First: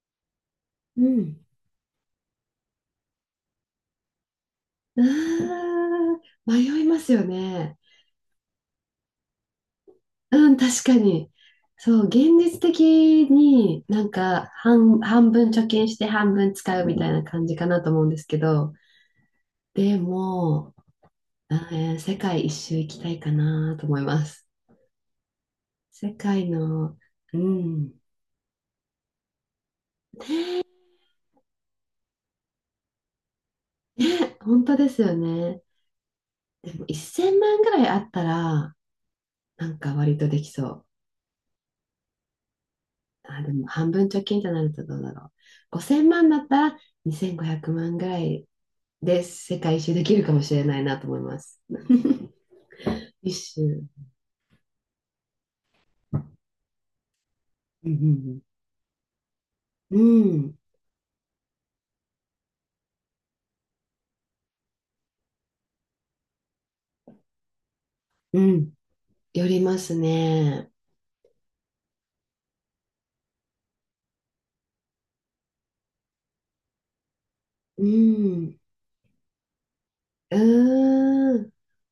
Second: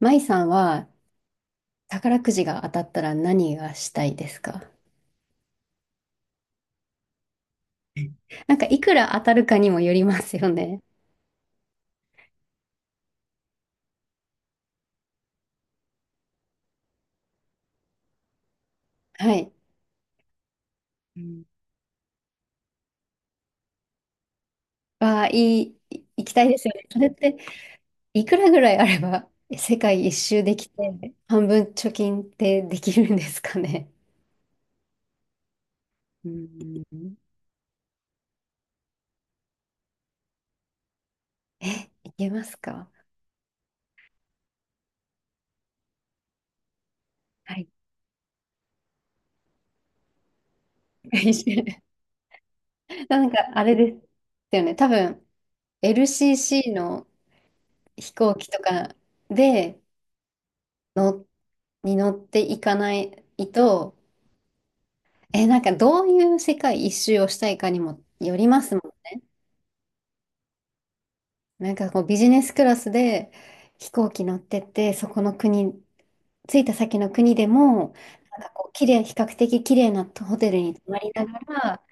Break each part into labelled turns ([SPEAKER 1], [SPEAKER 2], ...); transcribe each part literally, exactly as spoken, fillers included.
[SPEAKER 1] 舞さんは
[SPEAKER 2] うん。
[SPEAKER 1] 宝くじが当たったら何がしたいですか？
[SPEAKER 2] うーん、迷いますよね。
[SPEAKER 1] なんかいくら当たるかにもよります
[SPEAKER 2] う
[SPEAKER 1] よ
[SPEAKER 2] ん、
[SPEAKER 1] ね。
[SPEAKER 2] 確かに。そう、現実的になんか半、半分貯金して半分使うみたいな感じかなと思うんですけど、
[SPEAKER 1] はい。
[SPEAKER 2] でも、えー世界一周行きたいかなと思います。
[SPEAKER 1] わあ、いい、い
[SPEAKER 2] 世
[SPEAKER 1] 行きた
[SPEAKER 2] 界
[SPEAKER 1] いですよね。
[SPEAKER 2] の、
[SPEAKER 1] それって
[SPEAKER 2] うん。
[SPEAKER 1] いくらぐらいあれば世界一周できて半分貯金ってできるんですかね？
[SPEAKER 2] ね、本当ですよね。
[SPEAKER 1] う
[SPEAKER 2] でも
[SPEAKER 1] ん。
[SPEAKER 2] いっせんまんぐらいあったら、なんか割とできそう。
[SPEAKER 1] え、いけますか？
[SPEAKER 2] あ、でも半分貯金となるとどうだろう。ごせんまんだったら2500
[SPEAKER 1] はい。
[SPEAKER 2] 万ぐらいで世界一周できるかもしれないなと思います。
[SPEAKER 1] なん
[SPEAKER 2] 一
[SPEAKER 1] かあれ
[SPEAKER 2] 周。
[SPEAKER 1] ですよね。多分 エルシーシー の
[SPEAKER 2] う
[SPEAKER 1] 飛行
[SPEAKER 2] ん
[SPEAKER 1] 機とかで
[SPEAKER 2] うん、うん
[SPEAKER 1] のに乗っていかないと。え、なんかどういう世界一周をしたいかにもよ
[SPEAKER 2] う
[SPEAKER 1] りま
[SPEAKER 2] ん、
[SPEAKER 1] すも
[SPEAKER 2] よりますね。
[SPEAKER 1] ん。なんかこうビジネスクラスで飛行機乗ってって、そこの国、着いた先の国で
[SPEAKER 2] う
[SPEAKER 1] も、なんか
[SPEAKER 2] ん、
[SPEAKER 1] こう綺麗、比較的綺麗な
[SPEAKER 2] う
[SPEAKER 1] ホテルに泊まりな
[SPEAKER 2] ー
[SPEAKER 1] が
[SPEAKER 2] ん、
[SPEAKER 1] ら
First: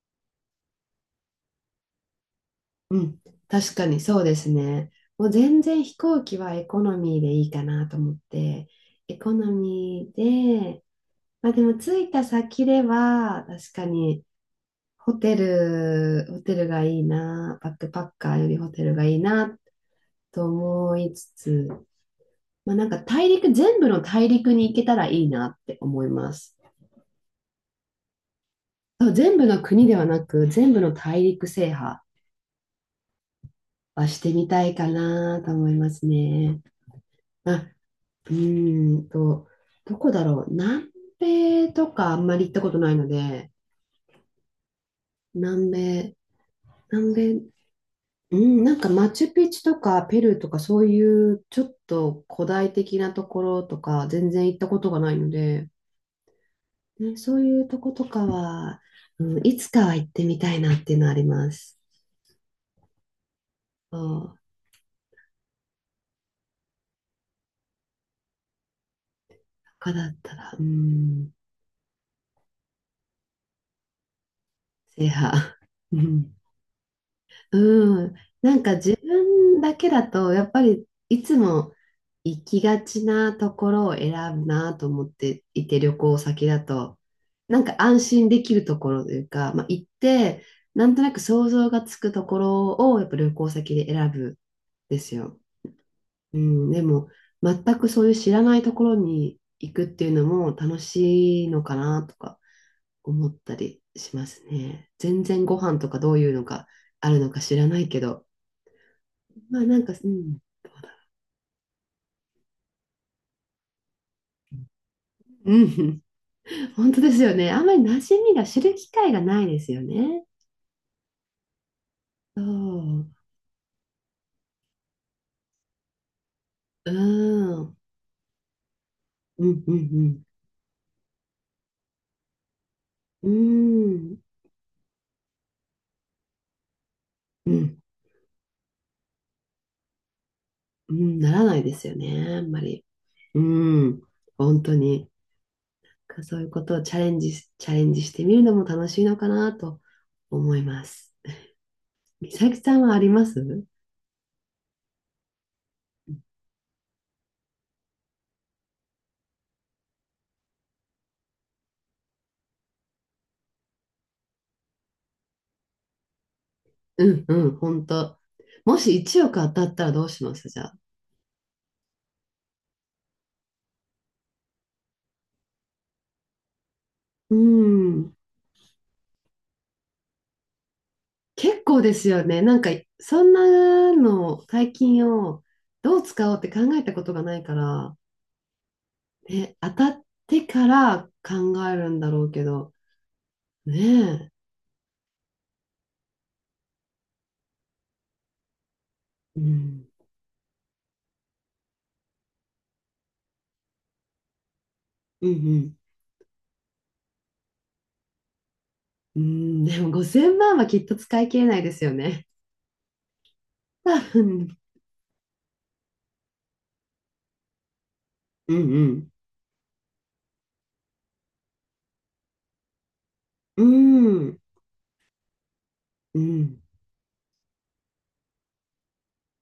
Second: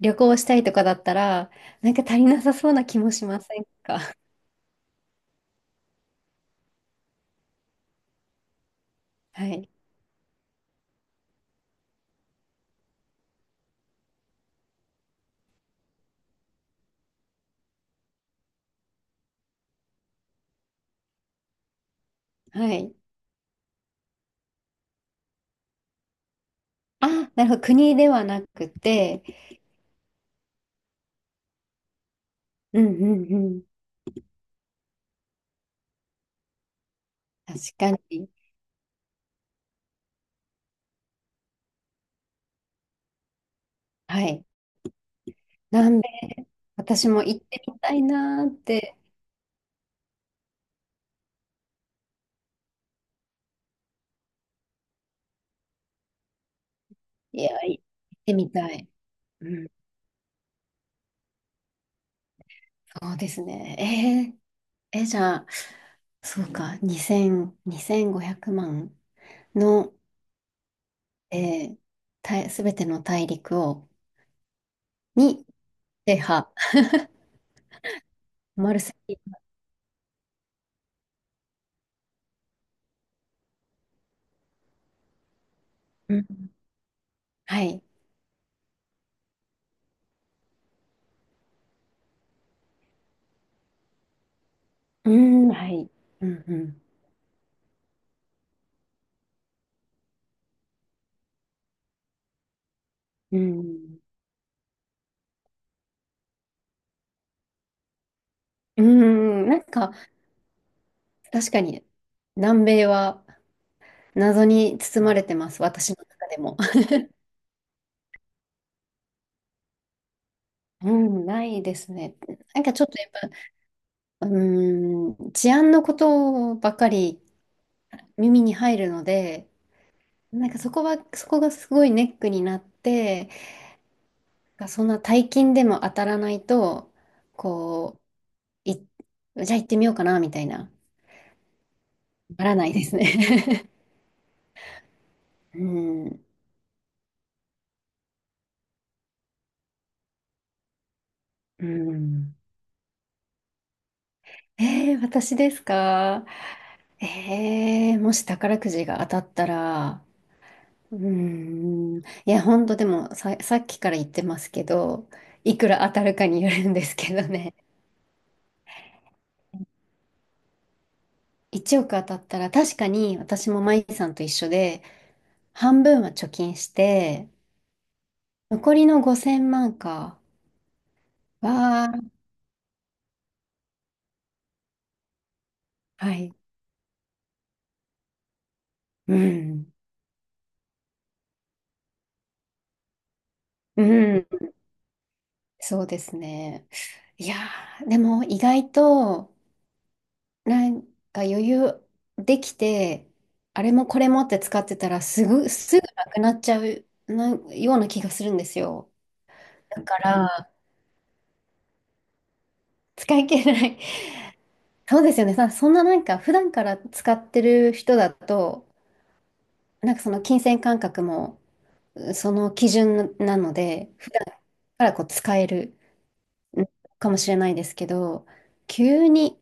[SPEAKER 1] 旅行したいとかだったら、なんか足りなさそうな
[SPEAKER 2] う
[SPEAKER 1] 気も
[SPEAKER 2] ん、
[SPEAKER 1] しません
[SPEAKER 2] 確か
[SPEAKER 1] か？
[SPEAKER 2] に そうですね。もう全然飛行機はエコノミーでいいかなと思って、エコ
[SPEAKER 1] は
[SPEAKER 2] ノ
[SPEAKER 1] い。
[SPEAKER 2] ミーで、まあでも着いた先では、確かにホテル、ホテルがいいな、バックパッカーよりホテルがいいなと思いつつ、ま
[SPEAKER 1] は
[SPEAKER 2] あ、なん
[SPEAKER 1] い。
[SPEAKER 2] か大陸、全部の大陸に行けたらいいなって思います。
[SPEAKER 1] あ、なるほど。国ではなくて、
[SPEAKER 2] 全部の国ではなく、全部の大陸制覇
[SPEAKER 1] うんうんうん。
[SPEAKER 2] はしてみたいかなと思いますね。
[SPEAKER 1] 確
[SPEAKER 2] あ、
[SPEAKER 1] かに。
[SPEAKER 2] うーんと、どこだろう。南米とかあんまり行ったことないので、
[SPEAKER 1] はい。
[SPEAKER 2] 南
[SPEAKER 1] 南米、
[SPEAKER 2] 米、
[SPEAKER 1] 私
[SPEAKER 2] 南
[SPEAKER 1] も行っ
[SPEAKER 2] 米、
[SPEAKER 1] てみたい
[SPEAKER 2] う
[SPEAKER 1] なーっ
[SPEAKER 2] ん、なんか
[SPEAKER 1] て
[SPEAKER 2] マチュピチュとかペルーとかそういうちょっと古代的なところとか全然行ったことがないので、ね、そ
[SPEAKER 1] い
[SPEAKER 2] う
[SPEAKER 1] や、
[SPEAKER 2] いう
[SPEAKER 1] い
[SPEAKER 2] と
[SPEAKER 1] 行
[SPEAKER 2] こと
[SPEAKER 1] っ
[SPEAKER 2] か
[SPEAKER 1] てみた
[SPEAKER 2] は、
[SPEAKER 1] い。
[SPEAKER 2] うん、
[SPEAKER 1] う
[SPEAKER 2] いつ
[SPEAKER 1] ん、
[SPEAKER 2] かは行ってみたいなっていうのはあります。
[SPEAKER 1] そうです
[SPEAKER 2] そ
[SPEAKER 1] ね。
[SPEAKER 2] う、
[SPEAKER 1] えー、え、じゃあ、そうか、にせん、にせんごひゃくまん
[SPEAKER 2] 他
[SPEAKER 1] の、
[SPEAKER 2] だったら、うん、
[SPEAKER 1] えー、た、すべての大陸を、
[SPEAKER 2] 制
[SPEAKER 1] に、
[SPEAKER 2] 覇。う
[SPEAKER 1] 制
[SPEAKER 2] ん
[SPEAKER 1] 覇、
[SPEAKER 2] うん、なん
[SPEAKER 1] マ
[SPEAKER 2] か
[SPEAKER 1] ルセ
[SPEAKER 2] 自
[SPEAKER 1] イ
[SPEAKER 2] 分だけだとやっぱりいつも行きがちなところを選ぶなと思っていて旅行
[SPEAKER 1] ユ。う
[SPEAKER 2] 先
[SPEAKER 1] ん、
[SPEAKER 2] だとな
[SPEAKER 1] は
[SPEAKER 2] んか
[SPEAKER 1] い。
[SPEAKER 2] 安心できるところというか、まあ、行ってなんとなく想像がつくところをやっぱ旅行先で選ぶんで
[SPEAKER 1] う
[SPEAKER 2] すよ。
[SPEAKER 1] ん、はい。う
[SPEAKER 2] う
[SPEAKER 1] ん、う
[SPEAKER 2] ん、で
[SPEAKER 1] ん。
[SPEAKER 2] も全くそういう知らないところに行くっていうのも楽しいのかなとか思っ
[SPEAKER 1] う
[SPEAKER 2] たり
[SPEAKER 1] ん、
[SPEAKER 2] しますね。全然ご飯とかどういうのがあるのか知らないけど。
[SPEAKER 1] うん、な
[SPEAKER 2] まあ
[SPEAKER 1] ん
[SPEAKER 2] なん
[SPEAKER 1] か、
[SPEAKER 2] か、うん。
[SPEAKER 1] 確かに、南米は謎に包まれてま
[SPEAKER 2] う
[SPEAKER 1] す、私の
[SPEAKER 2] ん。
[SPEAKER 1] 中でも。
[SPEAKER 2] 本当ですよね。あんまり馴染みが知る機会がないですよね。
[SPEAKER 1] うん、ないですね。
[SPEAKER 2] そ
[SPEAKER 1] なんかちょっとやっ
[SPEAKER 2] う。
[SPEAKER 1] ぱうーん、治安のことばっか
[SPEAKER 2] う
[SPEAKER 1] り
[SPEAKER 2] ん。
[SPEAKER 1] 耳に入るの
[SPEAKER 2] う
[SPEAKER 1] で、
[SPEAKER 2] んうん
[SPEAKER 1] なんかそこは、そこがすごいネックになっ
[SPEAKER 2] う
[SPEAKER 1] て、
[SPEAKER 2] ん。うん。
[SPEAKER 1] そんな大金でも当たらないと、
[SPEAKER 2] うん。
[SPEAKER 1] こう、い、じゃあ行ってみようかな、みたいな、
[SPEAKER 2] うん。ならないですよね。あ
[SPEAKER 1] な
[SPEAKER 2] ん
[SPEAKER 1] ら
[SPEAKER 2] ま
[SPEAKER 1] ないで
[SPEAKER 2] り。
[SPEAKER 1] す
[SPEAKER 2] う
[SPEAKER 1] ね。
[SPEAKER 2] ん。本当に。
[SPEAKER 1] うん、
[SPEAKER 2] そういうことをチャレンジし、チャレンジしてみるのも楽しいのかなと思います。
[SPEAKER 1] う
[SPEAKER 2] 美
[SPEAKER 1] ん。
[SPEAKER 2] 咲さんはあります？
[SPEAKER 1] えー、私ですか？えー、もし宝くじが当たったら、うーん、いや、ほんとでもさ、さっきから言ってますけど、いくら当たるかによるんです
[SPEAKER 2] う
[SPEAKER 1] け
[SPEAKER 2] ん
[SPEAKER 1] ど
[SPEAKER 2] う
[SPEAKER 1] ね。
[SPEAKER 2] ん、本当。もしいちおく当たったらどうしますじゃあ？
[SPEAKER 1] いちおく当たったら確かに私もマイさんと一緒で半分は貯金して
[SPEAKER 2] うん。
[SPEAKER 1] 残りのごせんまんか。
[SPEAKER 2] 結構です
[SPEAKER 1] は
[SPEAKER 2] よね。なんか、そんなの、大金をどう
[SPEAKER 1] は
[SPEAKER 2] 使
[SPEAKER 1] い。
[SPEAKER 2] おうって考えたことがないから、
[SPEAKER 1] う
[SPEAKER 2] ね、当
[SPEAKER 1] ん。
[SPEAKER 2] たってから考えるんだろうけど、
[SPEAKER 1] うん。
[SPEAKER 2] ね
[SPEAKER 1] そうですね。いやー、でも意外と
[SPEAKER 2] え。うん。
[SPEAKER 1] なんか余裕できてあれもこれもって使ってたらす
[SPEAKER 2] うん
[SPEAKER 1] ぐ
[SPEAKER 2] うん。
[SPEAKER 1] すぐなくなっちゃうなような気がするんですよ。
[SPEAKER 2] うん、で
[SPEAKER 1] だ
[SPEAKER 2] も
[SPEAKER 1] か
[SPEAKER 2] 5000
[SPEAKER 1] ら
[SPEAKER 2] 万はきっと使い切れないですよね。
[SPEAKER 1] 使い切れない。
[SPEAKER 2] 多分。
[SPEAKER 1] そうですよね。さ、そんななんか普段から使ってる人だ
[SPEAKER 2] うん
[SPEAKER 1] と
[SPEAKER 2] うん。
[SPEAKER 1] なんかその金銭感覚もその基準なの
[SPEAKER 2] う
[SPEAKER 1] で、普段
[SPEAKER 2] ん。
[SPEAKER 1] からこう使える
[SPEAKER 2] うん。
[SPEAKER 1] うんかもしれないですけど、急に、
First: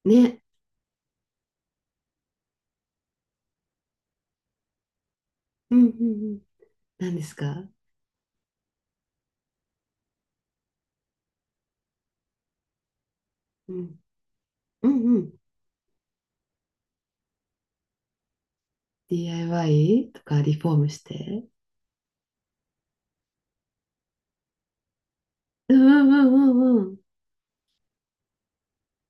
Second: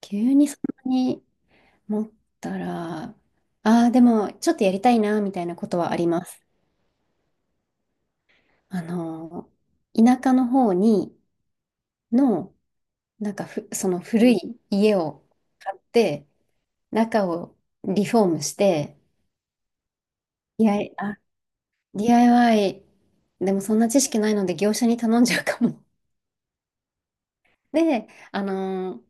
[SPEAKER 1] 急
[SPEAKER 2] ね。
[SPEAKER 1] にそんなに持ったら、ああ、でもちょっとやりたいな、みたいなこ
[SPEAKER 2] う
[SPEAKER 1] と
[SPEAKER 2] んう
[SPEAKER 1] はありま
[SPEAKER 2] んうん。
[SPEAKER 1] す。
[SPEAKER 2] 何ですか？
[SPEAKER 1] あの、田舎の方にの、なんかふ、
[SPEAKER 2] う
[SPEAKER 1] その
[SPEAKER 2] ん。
[SPEAKER 1] 古い
[SPEAKER 2] う
[SPEAKER 1] 家を
[SPEAKER 2] ん
[SPEAKER 1] 買って、中をリフォームして、
[SPEAKER 2] ディーアイワイ とかリ
[SPEAKER 1] デ
[SPEAKER 2] フ
[SPEAKER 1] ィー
[SPEAKER 2] ォ
[SPEAKER 1] ア
[SPEAKER 2] ーム
[SPEAKER 1] イ
[SPEAKER 2] し
[SPEAKER 1] ワイ、
[SPEAKER 2] て。
[SPEAKER 1] あ、 ディーアイワイ でもそんな知識ないので業者に頼んじゃうか
[SPEAKER 2] うん
[SPEAKER 1] も。
[SPEAKER 2] うんうんうん
[SPEAKER 1] で、あの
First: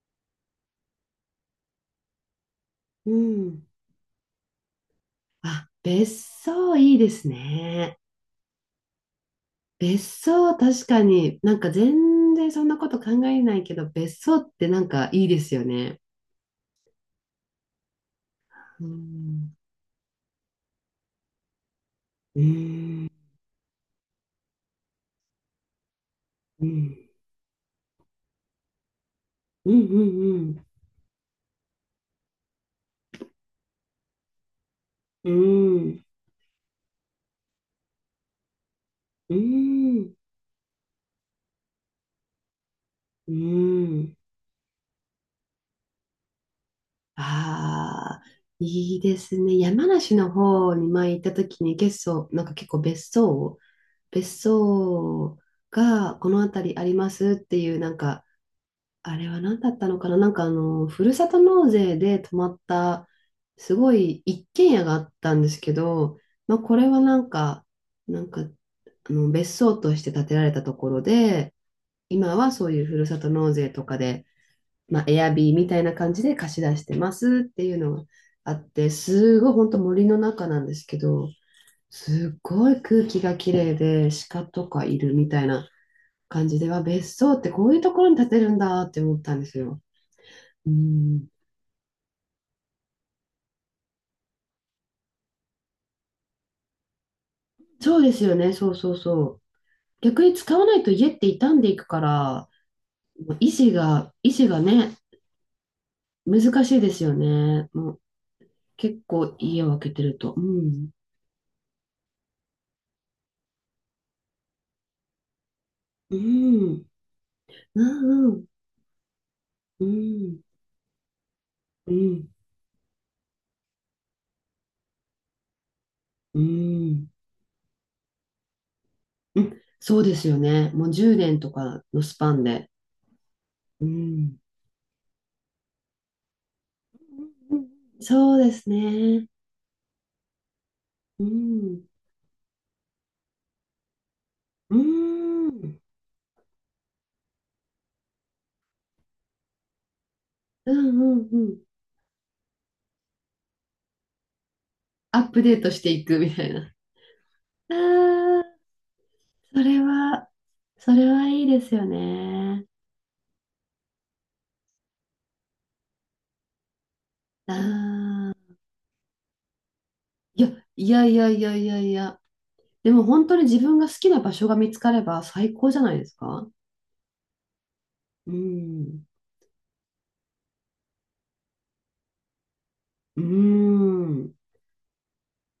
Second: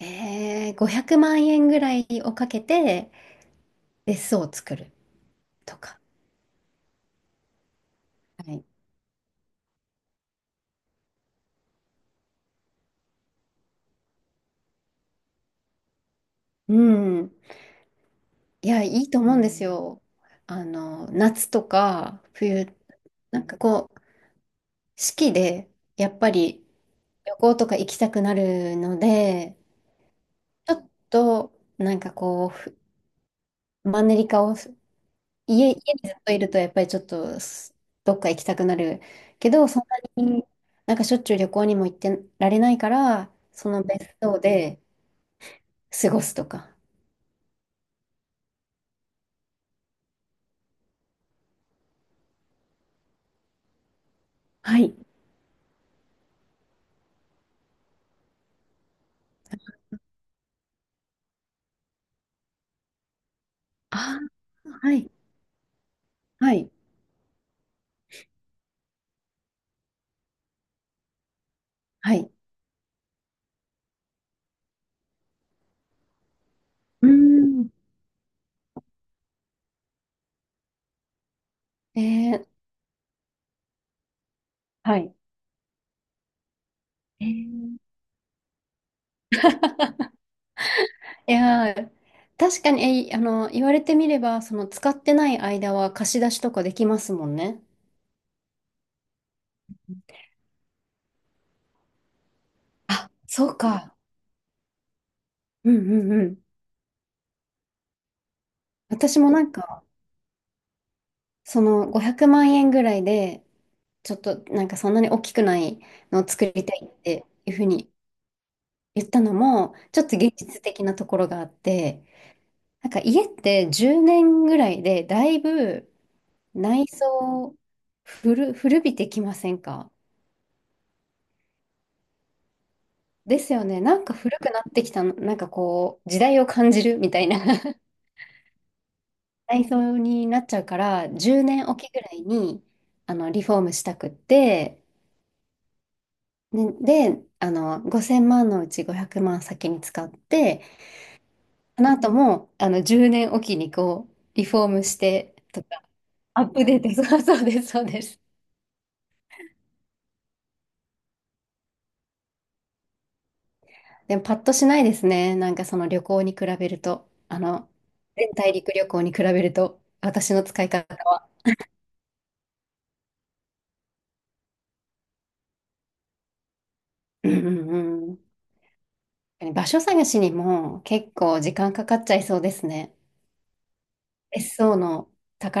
[SPEAKER 1] ー、えー、ごひゃくまん円ぐらいをかけ
[SPEAKER 2] う
[SPEAKER 1] て
[SPEAKER 2] ん。うん。
[SPEAKER 1] 別荘を作る
[SPEAKER 2] あ、
[SPEAKER 1] とか。
[SPEAKER 2] 別荘いいですね。
[SPEAKER 1] はい。
[SPEAKER 2] 別荘確かになんか全然そんなこと考えないけど、別荘ってなんかいいですよね。
[SPEAKER 1] うん。いや、
[SPEAKER 2] う
[SPEAKER 1] いいと思うんで
[SPEAKER 2] ん。
[SPEAKER 1] すよ。あの、夏とか
[SPEAKER 2] う
[SPEAKER 1] 冬、
[SPEAKER 2] ん。
[SPEAKER 1] なんかこう、四季でやっぱり
[SPEAKER 2] うん。
[SPEAKER 1] 旅行とか行きたくなるので、
[SPEAKER 2] うんうん
[SPEAKER 1] ちょっとなんかこう、ふマンネリ化を
[SPEAKER 2] う
[SPEAKER 1] 家、家に
[SPEAKER 2] ん。
[SPEAKER 1] ずっといるとやっぱりちょっとすどっか行きたくなる
[SPEAKER 2] う
[SPEAKER 1] けど、そん
[SPEAKER 2] ん。
[SPEAKER 1] なになんかしょっちゅう旅行にも行ってられないから、
[SPEAKER 2] う
[SPEAKER 1] その別
[SPEAKER 2] ん。
[SPEAKER 1] 荘で過ごすとか。
[SPEAKER 2] ああいいですね。山梨の方に前行った時に結構、なんか結構別荘別
[SPEAKER 1] はい。
[SPEAKER 2] 荘がこの辺りありますっていう、なんか、あれは何だったのかな、なんかあの、ふるさと納税で泊まった、すご
[SPEAKER 1] あ
[SPEAKER 2] い一
[SPEAKER 1] あ、
[SPEAKER 2] 軒家が
[SPEAKER 1] は
[SPEAKER 2] あ
[SPEAKER 1] い。
[SPEAKER 2] ったんですけど、
[SPEAKER 1] は
[SPEAKER 2] まあ、
[SPEAKER 1] い。
[SPEAKER 2] これはなんか、なんか、あの、別荘として建てられたところで、
[SPEAKER 1] はい。
[SPEAKER 2] 今はそういうふるさと納税とかで、まあ、エアビーみたいな感じで貸し出して
[SPEAKER 1] うー
[SPEAKER 2] ますって
[SPEAKER 1] ん。
[SPEAKER 2] いうのがあって、すごい本当森の中なんですけど、す
[SPEAKER 1] え
[SPEAKER 2] っ
[SPEAKER 1] ー、
[SPEAKER 2] ごい空気がきれいで鹿とか
[SPEAKER 1] は
[SPEAKER 2] いる
[SPEAKER 1] い。
[SPEAKER 2] みたいな感じでは別
[SPEAKER 1] え
[SPEAKER 2] 荘ってこう
[SPEAKER 1] ー、
[SPEAKER 2] いうところに建てるんだって思ったんですよ。うん、
[SPEAKER 1] いやー、確かに、えー、あの、言われてみれば、その使ってない間は貸し出しとかできますもんね。
[SPEAKER 2] そうですよね、そうそうそう。逆に使わないと家って傷んでいくから、
[SPEAKER 1] あ、
[SPEAKER 2] 維
[SPEAKER 1] そう
[SPEAKER 2] 持
[SPEAKER 1] か。
[SPEAKER 2] が、維持がね、
[SPEAKER 1] うんうんうん。
[SPEAKER 2] 難しいですよね。もう結
[SPEAKER 1] 私も
[SPEAKER 2] 構
[SPEAKER 1] なん
[SPEAKER 2] 家を空
[SPEAKER 1] か、
[SPEAKER 2] けてると。うん、
[SPEAKER 1] そのごひゃくまん円ぐらいで、ちょっとなんかそんなに大きくない
[SPEAKER 2] う
[SPEAKER 1] のを作りた
[SPEAKER 2] ん、
[SPEAKER 1] いっていうふうに
[SPEAKER 2] うん、
[SPEAKER 1] 言ったのも、
[SPEAKER 2] う
[SPEAKER 1] ちょっと現
[SPEAKER 2] ん、
[SPEAKER 1] 実的なところがあっ
[SPEAKER 2] う
[SPEAKER 1] て、
[SPEAKER 2] ん、
[SPEAKER 1] なんか家ってじゅうねんぐらいでだいぶ
[SPEAKER 2] う
[SPEAKER 1] 内
[SPEAKER 2] ん、
[SPEAKER 1] 装古、古びてきま
[SPEAKER 2] う
[SPEAKER 1] せん
[SPEAKER 2] ん、
[SPEAKER 1] か？
[SPEAKER 2] そうですよね。もうじゅうねんとかのスパンで。
[SPEAKER 1] ですよね。
[SPEAKER 2] う
[SPEAKER 1] なんか古
[SPEAKER 2] ん
[SPEAKER 1] くなってきたの、なんかこう時代を感じるみたいな
[SPEAKER 2] うんうん そうですね。
[SPEAKER 1] 内装になっちゃうから、
[SPEAKER 2] う
[SPEAKER 1] じゅうねんお
[SPEAKER 2] ん。
[SPEAKER 1] きぐらいにあのリフォームしたくっ
[SPEAKER 2] う
[SPEAKER 1] て、
[SPEAKER 2] ん。うん
[SPEAKER 1] ね、であのごせんまんのうちごひゃくまん先に使って、
[SPEAKER 2] うんうん。
[SPEAKER 1] あなたも、あの、じゅうねんおきにこう、リフォームし
[SPEAKER 2] アッ
[SPEAKER 1] て
[SPEAKER 2] プデー
[SPEAKER 1] と
[SPEAKER 2] トし
[SPEAKER 1] か、
[SPEAKER 2] ていくみ
[SPEAKER 1] ア
[SPEAKER 2] た
[SPEAKER 1] ッ
[SPEAKER 2] いな。
[SPEAKER 1] プデート、そうそうです、そうです。
[SPEAKER 2] ああ、それは、それはいいですよね。
[SPEAKER 1] でも、パッとしないですね。なんかその旅行に比べると、あ
[SPEAKER 2] あ
[SPEAKER 1] の、全
[SPEAKER 2] あ。
[SPEAKER 1] 大陸旅行に比べると、私
[SPEAKER 2] い
[SPEAKER 1] の
[SPEAKER 2] や、
[SPEAKER 1] 使い方
[SPEAKER 2] いやいや
[SPEAKER 1] は。
[SPEAKER 2] いやいやいや。でも本当に自分が好きな場所が見つかれば最高じゃないですか。
[SPEAKER 1] うんうん
[SPEAKER 2] うん。
[SPEAKER 1] うん。場所探しにも結構時間かかっちゃいそうですね。
[SPEAKER 2] うん。
[SPEAKER 1] 別荘の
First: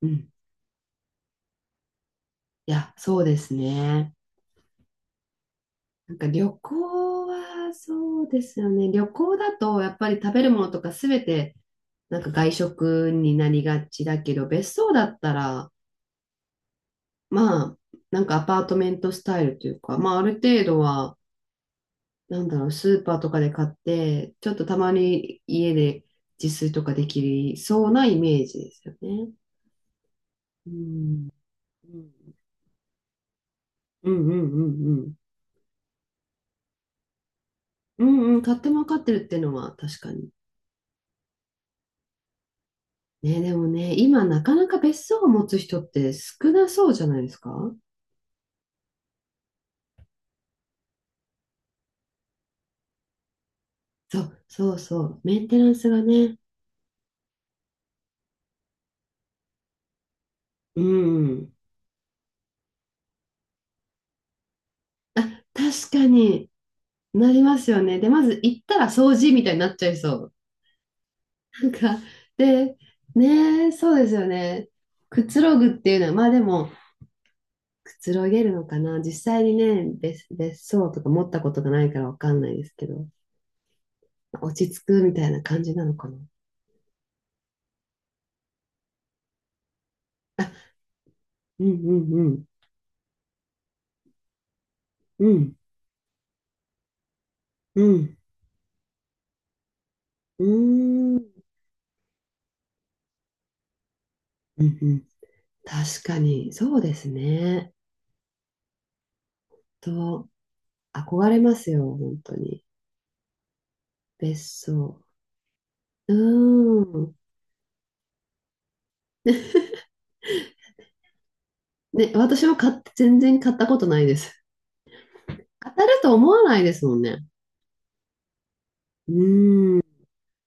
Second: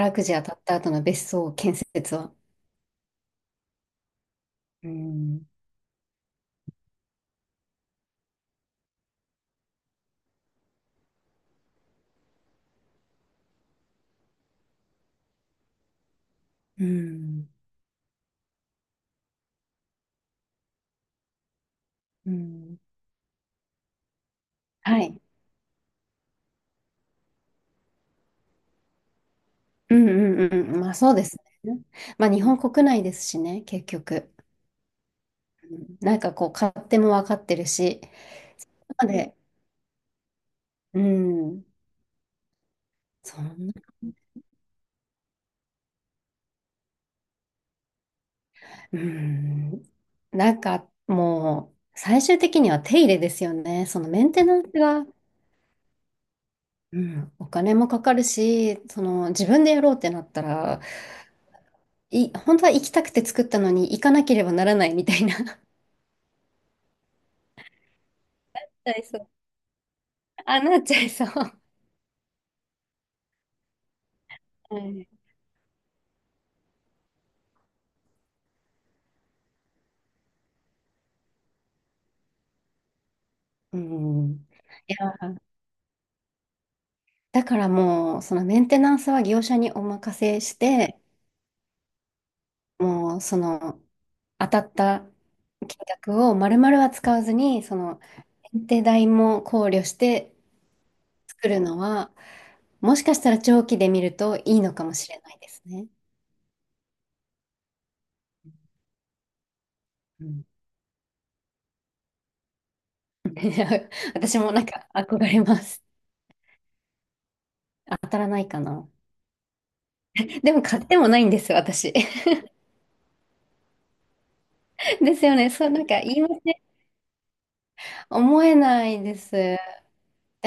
[SPEAKER 2] う
[SPEAKER 1] く
[SPEAKER 2] ん。
[SPEAKER 1] じ当たった後の別荘建設は。
[SPEAKER 2] いや、そうですね。
[SPEAKER 1] うん。
[SPEAKER 2] なんか旅行はそうですよね。旅行だとやっぱり食べるものとかすべてなんか外食になりがちだけど、別荘だったら、
[SPEAKER 1] うん。
[SPEAKER 2] まあ、なんかアパートメントスタイルというか、まあ、ある程度は、
[SPEAKER 1] う
[SPEAKER 2] なんだろう、
[SPEAKER 1] ん。
[SPEAKER 2] スーパーとかで買って、ちょっとたま
[SPEAKER 1] はい。
[SPEAKER 2] に家で自炊とかできそうなイメージですよね。
[SPEAKER 1] うんうん
[SPEAKER 2] う
[SPEAKER 1] うん。まあそうで
[SPEAKER 2] ん。
[SPEAKER 1] すね。
[SPEAKER 2] う
[SPEAKER 1] まあ
[SPEAKER 2] ん
[SPEAKER 1] 日本国内ですしね、結
[SPEAKER 2] うん
[SPEAKER 1] 局。
[SPEAKER 2] うんうん。
[SPEAKER 1] うん、なんかこう、勝手も分かってるし。
[SPEAKER 2] うんうん、買っても分かっ
[SPEAKER 1] な
[SPEAKER 2] て
[SPEAKER 1] の
[SPEAKER 2] るっ
[SPEAKER 1] で、
[SPEAKER 2] ていうのは確かに。
[SPEAKER 1] うん、
[SPEAKER 2] ね、
[SPEAKER 1] そ
[SPEAKER 2] でも
[SPEAKER 1] んな、
[SPEAKER 2] ね、今なかなか別荘を持つ人って少なそうじゃないですか？
[SPEAKER 1] うん、なんかもう、最終的には手入れですよね。その
[SPEAKER 2] そ
[SPEAKER 1] メン
[SPEAKER 2] う、
[SPEAKER 1] テナンス
[SPEAKER 2] そうそ
[SPEAKER 1] が、
[SPEAKER 2] う。メンテナンスがね。
[SPEAKER 1] うん、お金もかかるし、その自分でやろうってなったら、
[SPEAKER 2] うん。
[SPEAKER 1] い、本当は行きたくて作ったのに行かなければならないみたいな。
[SPEAKER 2] 確かになりますよね。で、まず行
[SPEAKER 1] な
[SPEAKER 2] っ
[SPEAKER 1] っ
[SPEAKER 2] たら
[SPEAKER 1] ちゃい
[SPEAKER 2] 掃
[SPEAKER 1] そう。
[SPEAKER 2] 除みたいになっちゃいそう。
[SPEAKER 1] あ、なっちゃいそう。は
[SPEAKER 2] なんか、で、ねえ、そうですよね。
[SPEAKER 1] い。
[SPEAKER 2] くつろぐっていうのは、まあでも、くつろげるのかな。実際にね、別、別荘とか持ったことがないからわかんないですけど、
[SPEAKER 1] うん。
[SPEAKER 2] 落ち着
[SPEAKER 1] い
[SPEAKER 2] くみたい
[SPEAKER 1] や、
[SPEAKER 2] な感じなのかな。
[SPEAKER 1] だからもう、そのメンテナンスは業者にお任せし
[SPEAKER 2] あ、
[SPEAKER 1] て、
[SPEAKER 2] うんうんうん、
[SPEAKER 1] もうその当たった
[SPEAKER 2] うん、
[SPEAKER 1] 金額を丸々は使わずに、そ
[SPEAKER 2] う
[SPEAKER 1] の
[SPEAKER 2] ん、
[SPEAKER 1] 検定代も考慮して
[SPEAKER 2] うーん、
[SPEAKER 1] 作るのは、もしかしたら長期で見るといい
[SPEAKER 2] う
[SPEAKER 1] の
[SPEAKER 2] ん
[SPEAKER 1] か
[SPEAKER 2] う
[SPEAKER 1] も
[SPEAKER 2] ん。
[SPEAKER 1] しれないですね。
[SPEAKER 2] 確かに、そうですね。
[SPEAKER 1] う
[SPEAKER 2] と、
[SPEAKER 1] ん。
[SPEAKER 2] 憧れますよ、本当に。別
[SPEAKER 1] 私もなんか
[SPEAKER 2] 荘。
[SPEAKER 1] 憧れます。
[SPEAKER 2] うーん。
[SPEAKER 1] 当たらないかな。でも買ってもないんです、私。
[SPEAKER 2] ね、私も買って全然買ったことないです。
[SPEAKER 1] ですよね。そ
[SPEAKER 2] 当
[SPEAKER 1] う、な
[SPEAKER 2] た
[SPEAKER 1] ん
[SPEAKER 2] る
[SPEAKER 1] か
[SPEAKER 2] と
[SPEAKER 1] 言いま
[SPEAKER 2] 思わ
[SPEAKER 1] せん。
[SPEAKER 2] ないですもんね。
[SPEAKER 1] 思えない
[SPEAKER 2] う
[SPEAKER 1] です。で、
[SPEAKER 2] ーん。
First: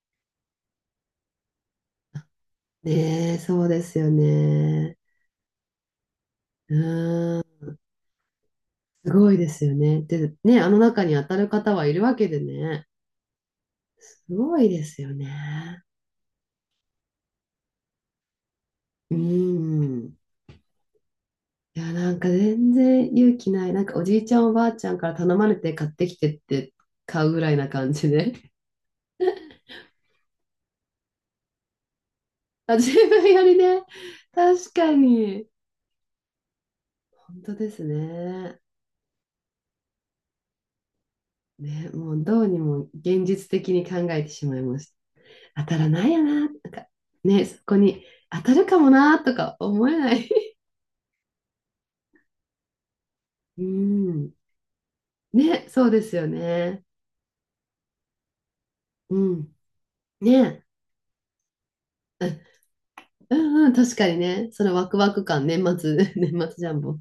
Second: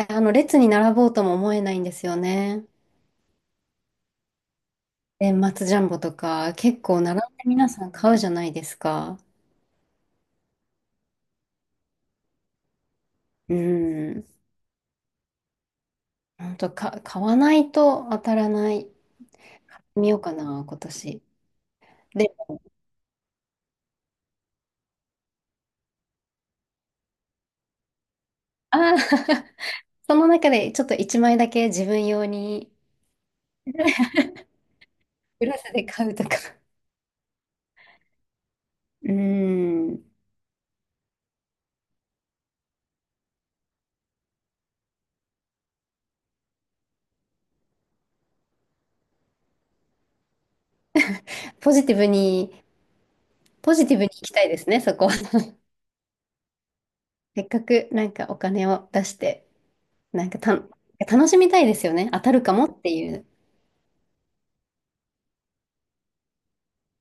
[SPEAKER 1] あの、列に並ぼうとも思えないんですよね。
[SPEAKER 2] ねえ、そうですよね。
[SPEAKER 1] 年末ジャンボとか、
[SPEAKER 2] う
[SPEAKER 1] 結構並んで
[SPEAKER 2] ーん。
[SPEAKER 1] 皆さん買うじゃないです
[SPEAKER 2] す
[SPEAKER 1] か。
[SPEAKER 2] ごいですよね。で、ね、あの中に当たる方はいるわけでね。
[SPEAKER 1] う
[SPEAKER 2] す
[SPEAKER 1] ん。
[SPEAKER 2] ごいですよね。
[SPEAKER 1] 本当か、買わないと当たらない。
[SPEAKER 2] うー
[SPEAKER 1] 見よ
[SPEAKER 2] ん。
[SPEAKER 1] うかな、今年。
[SPEAKER 2] いや、なんか
[SPEAKER 1] で、
[SPEAKER 2] 全然勇気ない。なんかおじいちゃんおばあちゃんから頼まれて買ってきてって買うぐらいな感じで。
[SPEAKER 1] ああ、 その中でちょっといちまいだけ自分用 に、
[SPEAKER 2] あ、自分よりね。確かに。
[SPEAKER 1] 裏スで買うとか。
[SPEAKER 2] 本当ですね。
[SPEAKER 1] うん。
[SPEAKER 2] ね、もうどうにも現実的に考えてしまいました。当たらないよな、なんか、ね、そこに当たるかもなとか思えない。
[SPEAKER 1] ポジティブに、
[SPEAKER 2] う
[SPEAKER 1] ポジティブに行
[SPEAKER 2] ん。
[SPEAKER 1] きたいですね、そこは。
[SPEAKER 2] ね、そうですよね。
[SPEAKER 1] せっかくなんかお金を出し
[SPEAKER 2] う
[SPEAKER 1] て、
[SPEAKER 2] ん。
[SPEAKER 1] なんかた、
[SPEAKER 2] ね、
[SPEAKER 1] 楽しみたいですよね。当
[SPEAKER 2] う
[SPEAKER 1] た
[SPEAKER 2] ん
[SPEAKER 1] るかもっていう。
[SPEAKER 2] うんうん、確かにね、そのワクワク感、年末 年末ジャンボ。